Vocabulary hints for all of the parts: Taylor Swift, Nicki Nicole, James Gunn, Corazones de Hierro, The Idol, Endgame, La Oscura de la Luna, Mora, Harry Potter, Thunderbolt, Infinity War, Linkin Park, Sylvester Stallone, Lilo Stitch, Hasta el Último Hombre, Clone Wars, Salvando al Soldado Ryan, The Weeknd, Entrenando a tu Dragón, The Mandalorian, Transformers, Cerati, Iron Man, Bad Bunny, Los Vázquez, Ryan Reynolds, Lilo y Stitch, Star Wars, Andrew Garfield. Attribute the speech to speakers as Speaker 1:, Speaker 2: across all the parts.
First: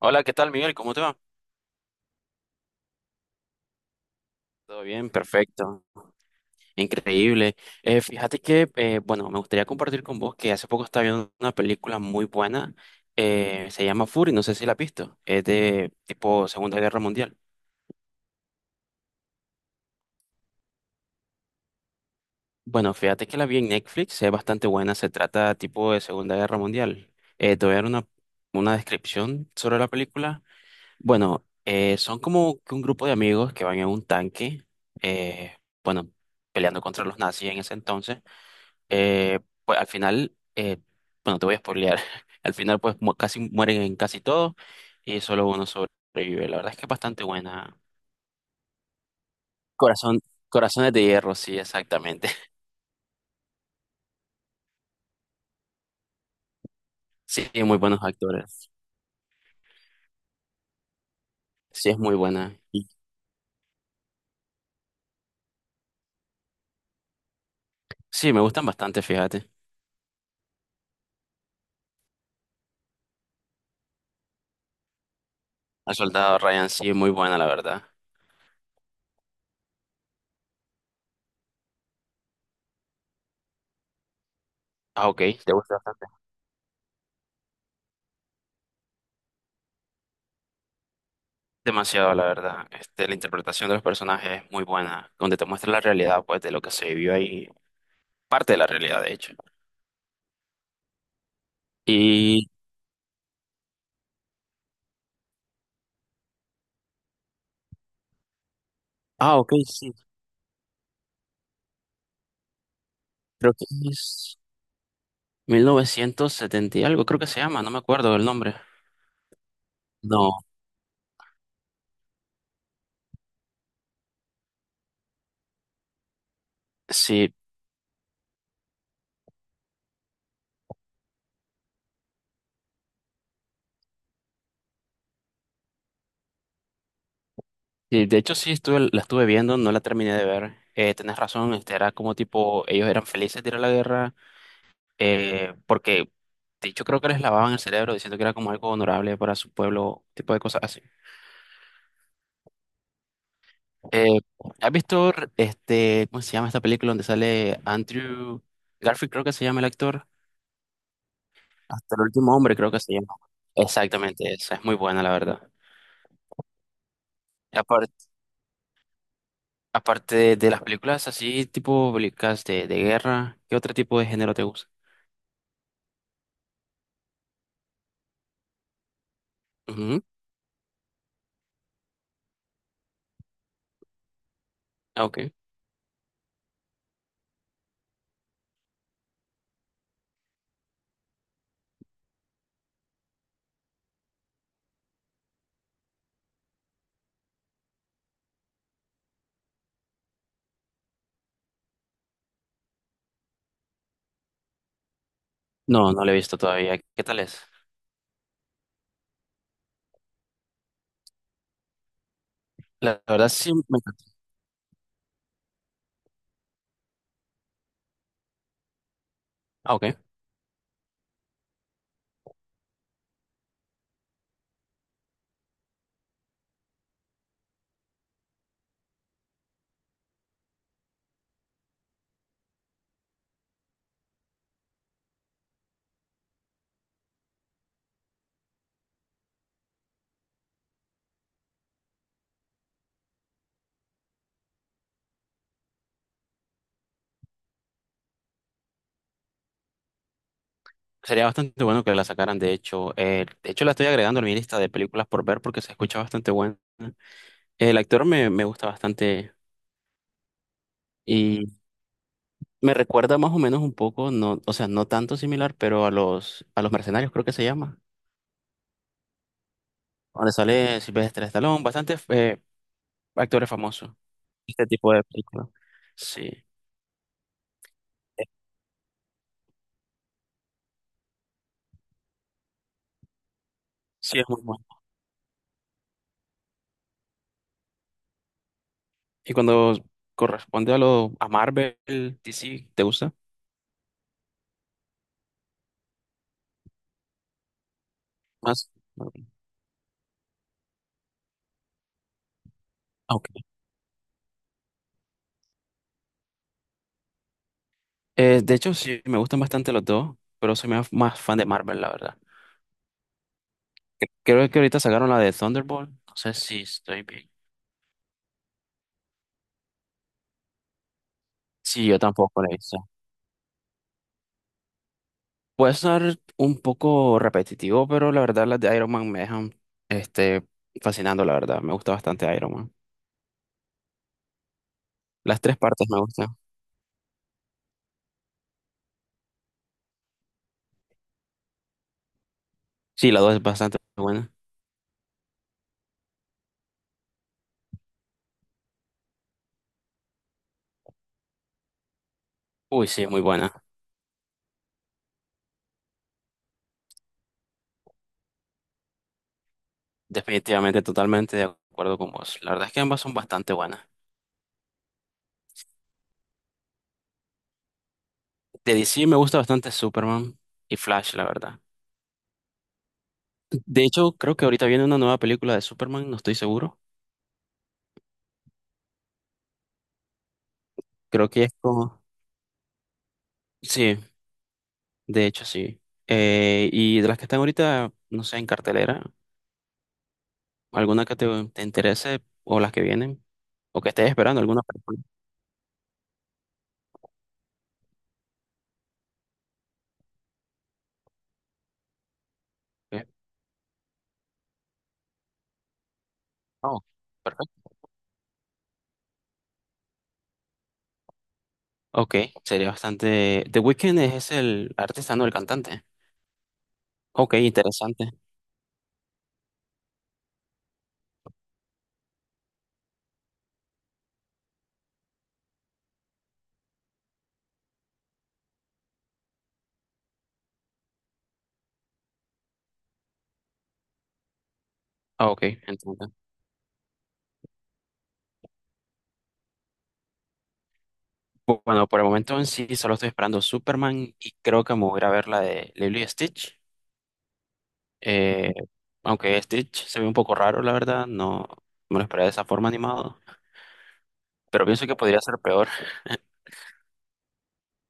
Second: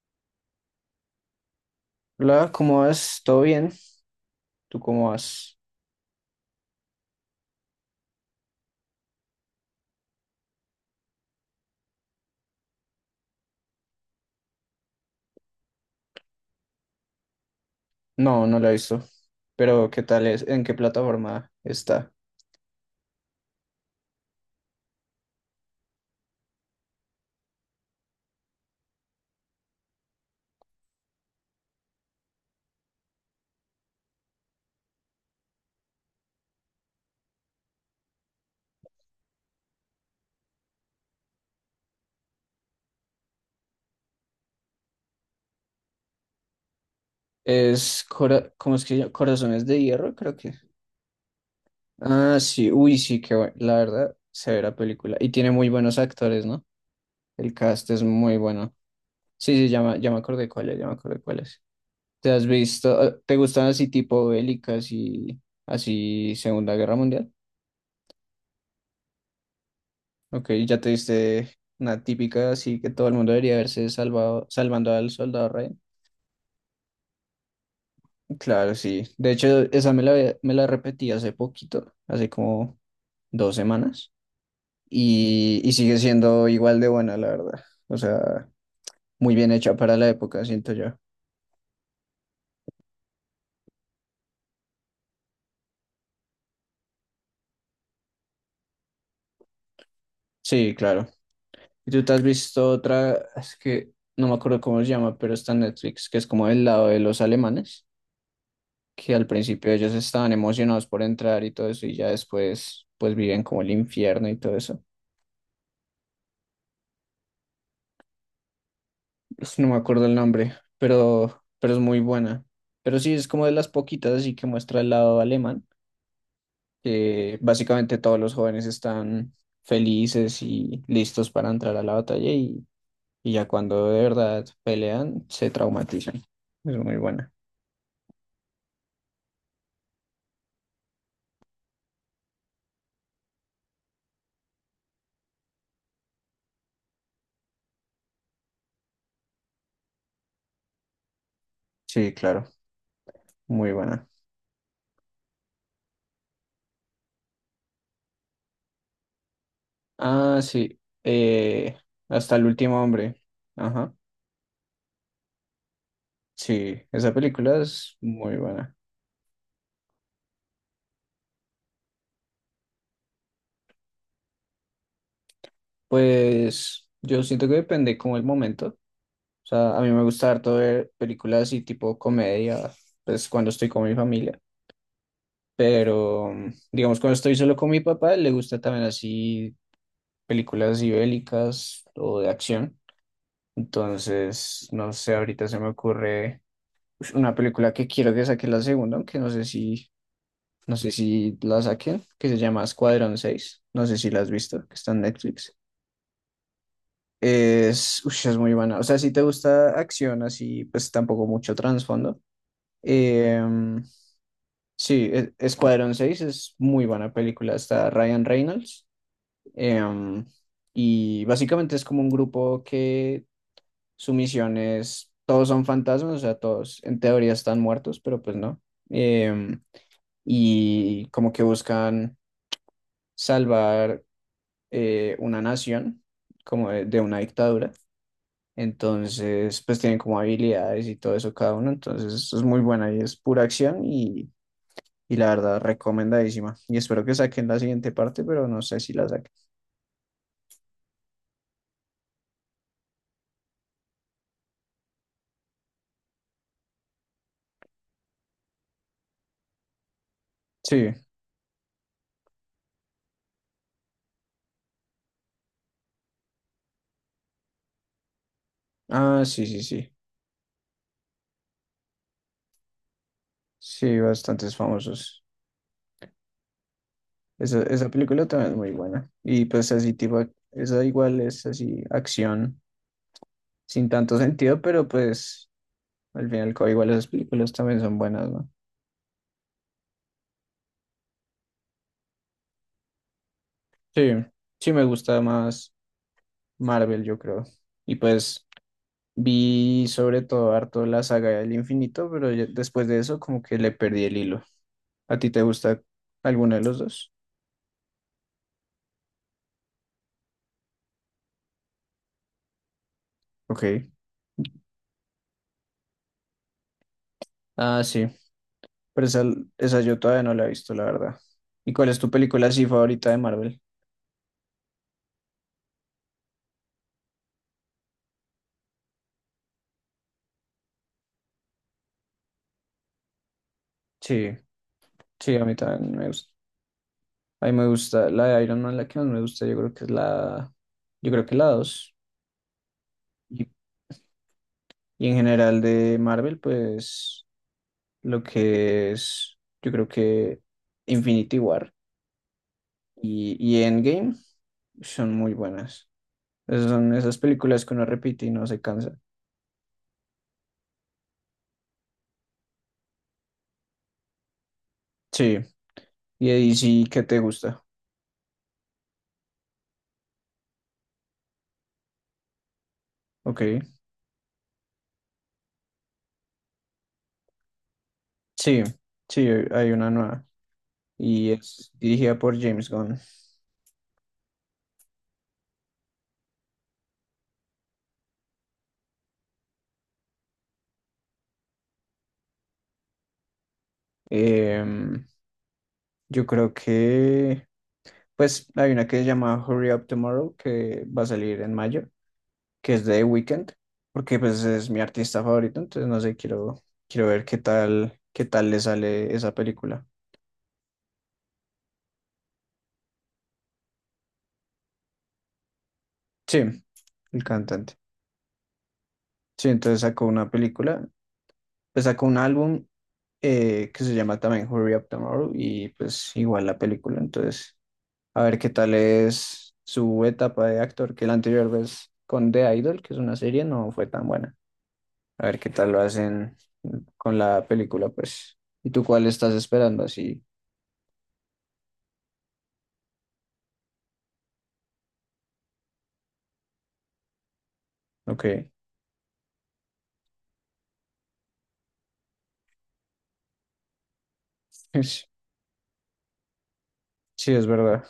Speaker 1: Hola, ¿qué tal, Miguel? ¿Cómo te va?
Speaker 2: Hola, ¿cómo vas? ¿Todo bien? ¿Tú
Speaker 1: Todo
Speaker 2: cómo
Speaker 1: bien,
Speaker 2: vas?
Speaker 1: perfecto. Increíble. Fíjate que, me gustaría compartir con vos que hace poco estaba viendo una película muy buena. Se llama Fury, no sé si la has visto. Es de tipo Segunda Guerra Mundial.
Speaker 2: No, no la he visto. Pero ¿qué tal es? ¿En qué plataforma está?
Speaker 1: Bueno, fíjate que la vi en Netflix, es bastante buena. Se trata tipo de Segunda Guerra Mundial. Te voy a dar una descripción sobre la película. Bueno, son como que un grupo de amigos que van en un tanque, eh, bueno, peleando contra los nazis en ese entonces. Pues al final, bueno, te voy a spoilear. Al final, casi mueren en casi todos y solo uno sobrevive. La verdad es que es bastante buena.
Speaker 2: Es Cora- ¿cómo es que se llama? Corazones de Hierro,
Speaker 1: Corazón,
Speaker 2: creo que.
Speaker 1: Corazones de Hierro, sí, exactamente.
Speaker 2: Ah, sí, uy, sí, qué bueno. La verdad, severa película. Y tiene muy buenos actores, ¿no?
Speaker 1: Sí,
Speaker 2: El
Speaker 1: muy
Speaker 2: cast
Speaker 1: buenos
Speaker 2: es muy
Speaker 1: actores.
Speaker 2: bueno. Sí, sí, ya me acordé cuál es, ya me acordé cuál es.
Speaker 1: Sí, es muy
Speaker 2: ¿Te has
Speaker 1: buena. Y
Speaker 2: visto? ¿Te gustan así tipo bélicas y así Segunda Guerra Mundial?
Speaker 1: sí, me gustan bastante, fíjate.
Speaker 2: Ok, ya te diste una típica, así que todo el mundo debería haberse salvado, salvando al soldado Ryan.
Speaker 1: El soldado Ryan, sí, es muy buena, la verdad.
Speaker 2: Claro, sí. De hecho, esa me la, había- me la repetí hace poquito, hace como dos semanas,
Speaker 1: Ah, ok, te
Speaker 2: y,
Speaker 1: gusta
Speaker 2: sigue
Speaker 1: bastante.
Speaker 2: siendo igual de buena, la verdad. O sea, muy bien hecha para la época, siento yo.
Speaker 1: Demasiado, la verdad. Este, la interpretación de los personajes es muy buena, donde te muestra la realidad, pues, de lo que se vivió ahí. Parte de la realidad, de hecho.
Speaker 2: Sí, claro. ¿Y tú te has
Speaker 1: Y.
Speaker 2: visto otra? Es que no me acuerdo cómo se llama, pero está en Netflix, que es como del lado de los alemanes, que al
Speaker 1: Ah, ok,
Speaker 2: principio
Speaker 1: sí.
Speaker 2: ellos estaban emocionados por entrar y todo eso, y ya después pues viven
Speaker 1: Creo
Speaker 2: como
Speaker 1: que
Speaker 2: el infierno y
Speaker 1: es
Speaker 2: todo eso.
Speaker 1: 1970 y algo, creo que se llama, no me acuerdo el nombre.
Speaker 2: Uf, no me acuerdo el
Speaker 1: No,
Speaker 2: nombre, pero es muy buena. Pero sí, es como de las poquitas así que muestra el lado alemán,
Speaker 1: sí,
Speaker 2: que básicamente todos los jóvenes están felices y listos para entrar a la batalla y, ya cuando de verdad pelean, se traumatizan. Es muy buena.
Speaker 1: sí, de hecho sí estuve, la estuve viendo, no la terminé de ver. Tenés razón, este era como tipo, ellos eran felices de ir a la guerra, porque de hecho creo que les lavaban el cerebro diciendo que era como algo honorable para su pueblo, tipo de cosas así.
Speaker 2: Sí, claro, muy buena.
Speaker 1: Eh, ¿Has visto este, cómo se llama esta película donde sale Andrew Garfield, creo que se llama el actor?
Speaker 2: Ah, sí, eh,
Speaker 1: Hasta el
Speaker 2: hasta
Speaker 1: último
Speaker 2: el
Speaker 1: hombre, creo que
Speaker 2: último
Speaker 1: se llama.
Speaker 2: hombre. Ajá.
Speaker 1: Exactamente, esa es muy buena, la verdad.
Speaker 2: Sí, esa película es muy buena.
Speaker 1: Aparte de las películas así, tipo películas de guerra, ¿qué otro tipo de género te gusta?
Speaker 2: Pues yo siento que depende como el momento. O sea, a mí me
Speaker 1: Ujú.
Speaker 2: gusta harto ver películas así tipo comedia, pues cuando estoy con mi familia.
Speaker 1: Ah, ok.
Speaker 2: Pero digamos cuando estoy solo con mi papá, le gusta también así películas así bélicas o de acción. Entonces, no sé, ahorita se me ocurre ush, una película que quiero que saque la segunda, aunque no sé si la saquen, que se llama Escuadrón seis. No sé si la has visto, que está en Netflix.
Speaker 1: No, no la he visto todavía. ¿Qué tal es?
Speaker 2: Es, ush, es muy buena. O sea, si te gusta acción así, pues tampoco mucho trasfondo.
Speaker 1: La verdad sí me
Speaker 2: Em,
Speaker 1: encanta.
Speaker 2: sí, e- Escuadrón seis es muy buena película. Está Ryan Reynolds.
Speaker 1: Ah, ok.
Speaker 2: Em, y básicamente es como un grupo que su misión es, todos son fantasmas, o sea, todos en teoría están muertos, pero pues no. Em, y como que buscan salvar una nación, como de una dictadura. Entonces, pues tienen como habilidades y todo eso cada uno. Entonces, es muy buena y es pura acción y, la verdad, recomendadísima. Y espero que saquen la siguiente parte, pero no sé si la saquen.
Speaker 1: Sería bastante bueno que la sacaran, de hecho. De hecho, la estoy agregando a mi lista de películas por ver porque se escucha bastante bueno. El actor me gusta bastante
Speaker 2: Sí,
Speaker 1: y me recuerda más o menos un poco, no, o sea, no tanto similar, pero a a los mercenarios creo que se llama.
Speaker 2: ah, sí, sí, sí.
Speaker 1: Donde sale Sylvester Stallone, bastante actores
Speaker 2: Sí,
Speaker 1: famosos.
Speaker 2: bastantes
Speaker 1: Este tipo de
Speaker 2: famosos.
Speaker 1: películas. Sí.
Speaker 2: Esa película también es muy buena. Y pues así tipo, ac- esa igual es así, acción sin tanto
Speaker 1: Sí, es muy
Speaker 2: sentido,
Speaker 1: bueno.
Speaker 2: pero pues al final y al cabo igual esas películas también son buenas, ¿no?
Speaker 1: Y cuando corresponde a lo a Marvel, DC, ¿te gusta
Speaker 2: Sí, sí me gusta más Marvel, yo creo. Y pues...
Speaker 1: más?
Speaker 2: Vi sobre todo harto la saga del infinito, pero ya- después de
Speaker 1: Ah,
Speaker 2: eso
Speaker 1: ok.
Speaker 2: como que le perdí el hilo. ¿A ti te gusta alguno de los dos?
Speaker 1: De hecho, sí, me gustan bastante los dos, pero soy más, más fan de Marvel, la verdad.
Speaker 2: Ok.
Speaker 1: Que- Creo que ahorita sacaron la de Thunderbolt. No sé si estoy bien.
Speaker 2: Ah, sí. Pero esa yo todavía no la he visto, la verdad. ¿Y
Speaker 1: Sí,
Speaker 2: cuál es
Speaker 1: yo
Speaker 2: tu
Speaker 1: tampoco
Speaker 2: película
Speaker 1: la he
Speaker 2: así
Speaker 1: visto.
Speaker 2: favorita de Marvel?
Speaker 1: Puede ser un poco repetitivo, pero la verdad las de Iron Man me dejan este, fascinando, la verdad. Me gusta bastante Iron Man.
Speaker 2: Sí, sí,
Speaker 1: Las
Speaker 2: a mí
Speaker 1: tres partes
Speaker 2: también
Speaker 1: me
Speaker 2: me
Speaker 1: gustan.
Speaker 2: gusta. A mí me gusta la de Iron Man, la que más me gusta, yo creo que es la, yo creo que la dos.
Speaker 1: Sí, la dos es
Speaker 2: Y,
Speaker 1: bastante buena.
Speaker 2: en general de Marvel, pues lo que es, yo creo que Infinity War
Speaker 1: Uy, sí, muy
Speaker 2: y,
Speaker 1: buena.
Speaker 2: Endgame son muy buenas. Esas son esas películas que uno repite y no se cansa.
Speaker 1: Definitivamente, totalmente de acuerdo con vos. La verdad es que ambas son bastante buenas.
Speaker 2: Sí. Y ahí sí que te gusta.
Speaker 1: De DC me gusta bastante Superman y Flash, la verdad.
Speaker 2: Ok.
Speaker 1: De hecho, creo que ahorita viene una nueva película de Superman, no estoy seguro.
Speaker 2: Sí. Sí, hay una nueva.
Speaker 1: Creo
Speaker 2: Y
Speaker 1: que es
Speaker 2: es
Speaker 1: como...
Speaker 2: dirigida por James Gunn.
Speaker 1: Sí, de hecho sí. Y de las que están ahorita, no sé, en cartelera, alguna que te interese o las que vienen, o que estés esperando alguna película.
Speaker 2: Em, yo creo que. Pues hay una que se llama Hurry Up Tomorrow, que va a salir en mayo, que es de The
Speaker 1: Ok.
Speaker 2: Weeknd, porque pues es mi artista favorito, entonces no sé, quiero,
Speaker 1: Ah, ok,
Speaker 2: quiero ver
Speaker 1: perfecto.
Speaker 2: qué tal le sale esa película.
Speaker 1: Ok, sería bastante... The Weeknd es el artesano, el cantante.
Speaker 2: Sí, el
Speaker 1: Ok,
Speaker 2: cantante.
Speaker 1: interesante.
Speaker 2: Sí, entonces sacó una película, pues sacó un álbum que se llama también Hurry Up Tomorrow y pues igual la película. Entonces, a ver qué tal es su etapa de actor, que la anterior vez con The Idol, que es una serie, no fue tan buena. A
Speaker 1: Ah,
Speaker 2: ver
Speaker 1: ok,
Speaker 2: qué tal lo
Speaker 1: entiendo.
Speaker 2: hacen con la película, pues. ¿Y tú cuál estás esperando? Así,
Speaker 1: Bueno, por el momento en sí solo estoy esperando Superman y creo que me voy a ir a ver la de Lilo y Stitch.
Speaker 2: ok.
Speaker 1: Eh, Aunque Stitch se ve un poco raro, la verdad, no me lo esperaba de esa forma animado, pero pienso que
Speaker 2: Es-
Speaker 1: podría ser peor.
Speaker 2: sí, es verdad.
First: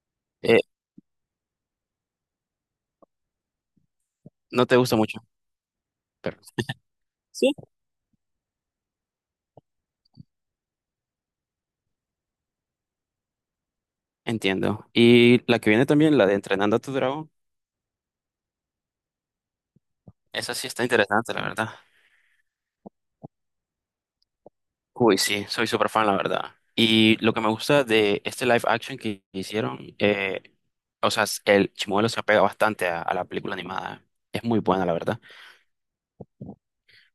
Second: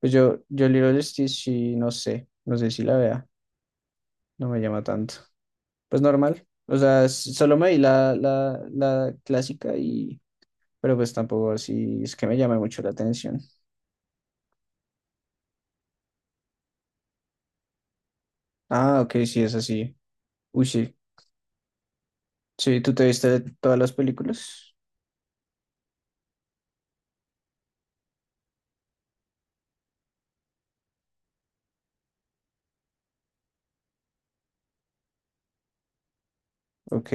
Speaker 2: Pues yo,
Speaker 1: Eh,
Speaker 2: yo Lilo Stitch sí, no sé si la vea, no me
Speaker 1: no te
Speaker 2: llama
Speaker 1: gusta
Speaker 2: tanto.
Speaker 1: mucho,
Speaker 2: Pues
Speaker 1: pero
Speaker 2: normal. O sea, s-
Speaker 1: sí,
Speaker 2: solo me vi la, la clásica y pero pues tampoco así es que me llame mucho la atención.
Speaker 1: entiendo. Y la que viene también, la de Entrenando a tu Dragón,
Speaker 2: Ah, ok, sí, es así.
Speaker 1: esa
Speaker 2: Uy,
Speaker 1: sí está
Speaker 2: sí.
Speaker 1: interesante, la verdad.
Speaker 2: Sí, ¿tú te viste todas las películas?
Speaker 1: Uy, sí, soy súper fan, la verdad. Y lo que me gusta de este live action que hicieron, o sea, el Chimuelo se apega bastante a la película animada. Es muy buena, la verdad.
Speaker 2: Ok,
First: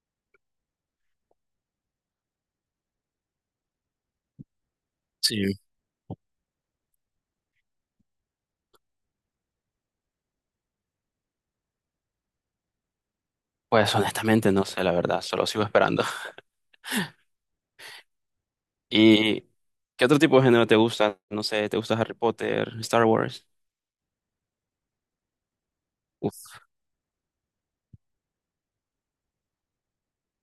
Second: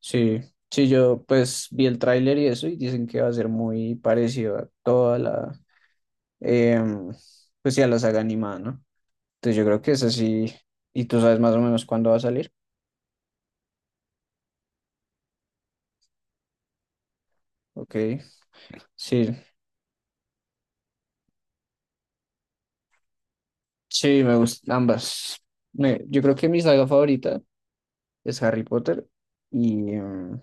Speaker 2: sí. Sí, yo pues vi el tráiler y eso y dicen que va a ser muy parecido a toda la,
Speaker 1: Sí.
Speaker 2: em, pues sí, a la saga animada, ¿no? Entonces yo creo que es así. ¿Y tú sabes más o menos cuándo va a salir?
Speaker 1: Pues honestamente no sé, la verdad, solo sigo esperando.
Speaker 2: Ok, sí,
Speaker 1: ¿Y qué otro tipo de género te gusta? No sé, ¿te gusta Harry Potter, Star Wars?
Speaker 2: sí, me gustan ambas. Me- yo creo que mi
Speaker 1: Uf,
Speaker 2: saga favorita es Harry Potter y,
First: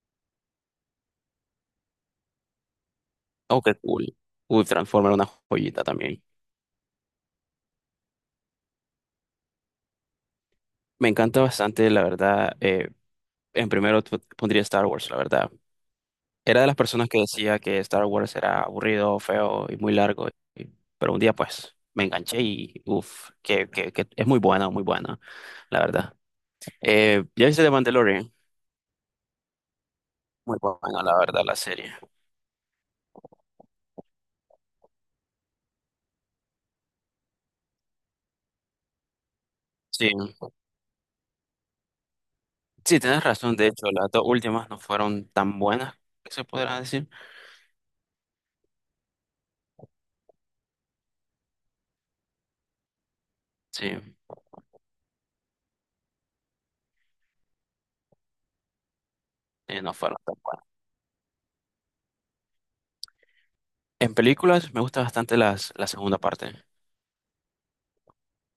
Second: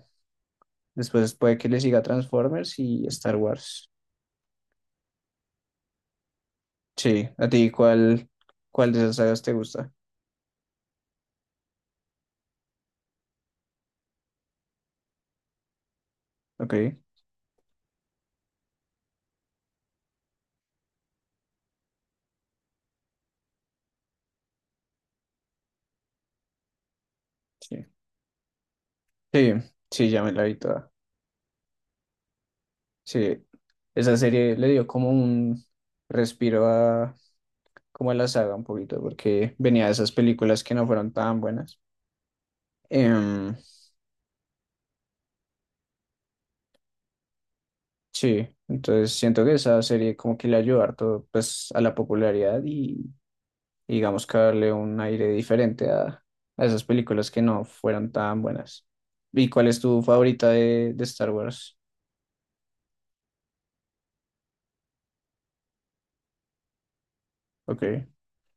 Speaker 2: después puede que le siga Transformers y Star
Speaker 1: oh, qué
Speaker 2: Wars.
Speaker 1: cool. Uf, Transformer, una joyita también.
Speaker 2: Sí, ¿a ti cuál, cuál de esas sagas te gusta?
Speaker 1: Me encanta bastante, la verdad. Pondría Star Wars, la verdad. Era de las
Speaker 2: Ok,
Speaker 1: personas que decía que Star Wars era aburrido, feo y muy largo, y- pero un día pues me enganché y uff, que es muy buena, la verdad. ¿Ya viste The
Speaker 2: sí.
Speaker 1: Mandalorian?
Speaker 2: Sí, sí, ya me la vi
Speaker 1: Muy
Speaker 2: toda.
Speaker 1: buena, la verdad, la serie.
Speaker 2: Sí, esa serie le dio como un respiro a, como a la saga un poquito, porque venía de
Speaker 1: Sí.
Speaker 2: esas películas que no fueron tan buenas.
Speaker 1: Sí, tienes
Speaker 2: Em,
Speaker 1: razón. De hecho, las dos últimas no fueron tan buenas, que se podrá decir.
Speaker 2: sí, entonces siento que esa serie como que le ayudó harto pues a la popularidad y
Speaker 1: Sí,
Speaker 2: digamos que darle un aire diferente a esas películas que no fueran tan buenas. ¿Y cuál es
Speaker 1: no
Speaker 2: tu
Speaker 1: fueron. Tan-
Speaker 2: favorita de Star Wars?
Speaker 1: En películas me gusta bastante la segunda parte.
Speaker 2: Ok.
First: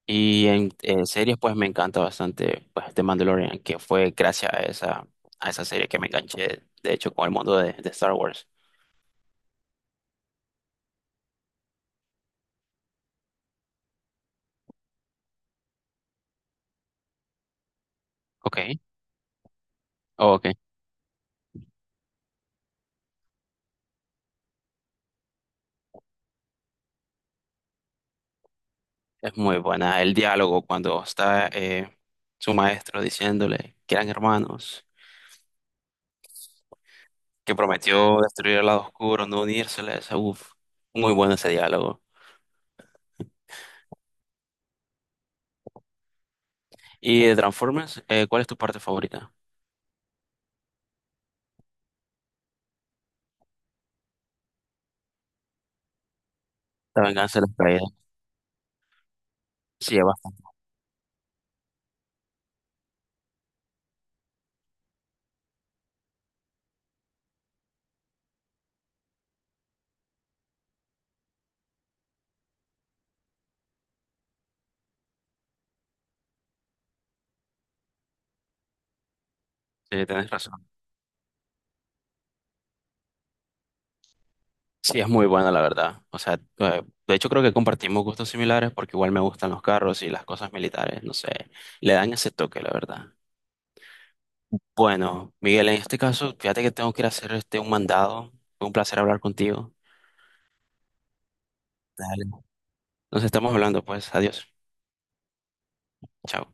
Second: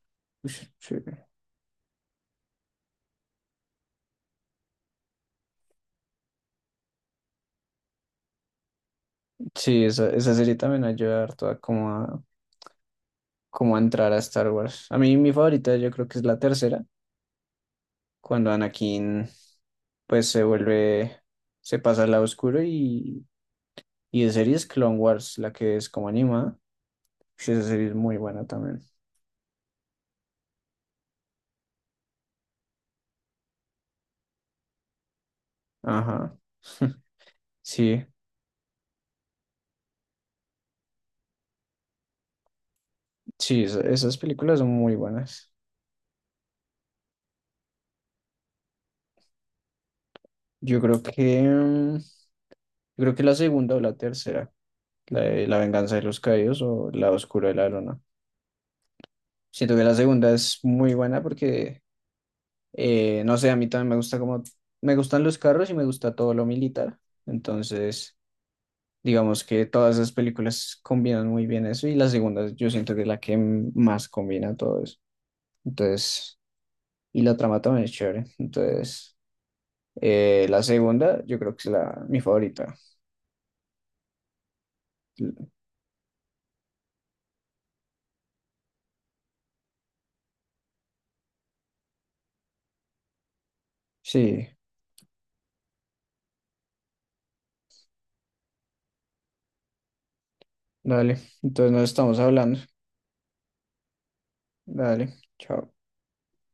Speaker 1: Y
Speaker 2: Ush,
Speaker 1: en
Speaker 2: chévere.
Speaker 1: series, pues me encanta bastante pues, The Mandalorian, que fue gracias a a esa serie que me enganché, de hecho, con el mundo de Star Wars.
Speaker 2: Sí, esa serie también ayuda harto a como a, como a entrar a Star Wars. A mí mi favorita yo creo que es la tercera, cuando
Speaker 1: Ok,
Speaker 2: Anakin pues
Speaker 1: oh,
Speaker 2: se
Speaker 1: ok.
Speaker 2: vuelve, se pasa al lado oscuro y de series Clone Wars, la que es como animada. Ush, esa serie es muy buena también.
Speaker 1: Es muy buena. El diálogo cuando está su maestro diciéndole que eran hermanos,
Speaker 2: Ajá.
Speaker 1: que
Speaker 2: Sí,
Speaker 1: prometió destruir el lado oscuro, no unírseles. Uf, muy bueno ese diálogo.
Speaker 2: sí, esa- esas películas son muy buenas.
Speaker 1: Y de Transformers, ¿cuál es tu parte favorita?
Speaker 2: Yo creo que, mm, yo creo que la segunda o la tercera, la de La venganza de los caídos o
Speaker 1: La
Speaker 2: La
Speaker 1: venganza de
Speaker 2: oscura de
Speaker 1: las
Speaker 2: la luna.
Speaker 1: caídas.
Speaker 2: Siento que la
Speaker 1: Sí, es
Speaker 2: segunda
Speaker 1: bastante-
Speaker 2: es muy buena porque, no sé, a mí también me gusta como, me gustan los carros y me gusta todo lo militar. Entonces, digamos que todas esas películas combinan muy bien eso y la segunda yo siento que es la que m- más combina todo eso. Entonces, y la trama también es chévere. Entonces...
Speaker 1: sí, tenés
Speaker 2: La
Speaker 1: razón.
Speaker 2: segunda, yo creo que es la, mi favorita.
Speaker 1: Sí, es muy buena, la verdad. O sea, de hecho creo que compartimos gustos similares porque igual me gustan los carros y las cosas militares, no sé, le dan ese toque, la verdad.
Speaker 2: Sí,
Speaker 1: Bueno, Miguel, en este caso, fíjate que tengo que ir a hacer este un mandado. Fue un placer hablar contigo.
Speaker 2: dale. Entonces nos estamos
Speaker 1: Dale.
Speaker 2: hablando.
Speaker 1: Nos estamos hablando, pues. Adiós.
Speaker 2: Dale, chao.
Speaker 1: Chao.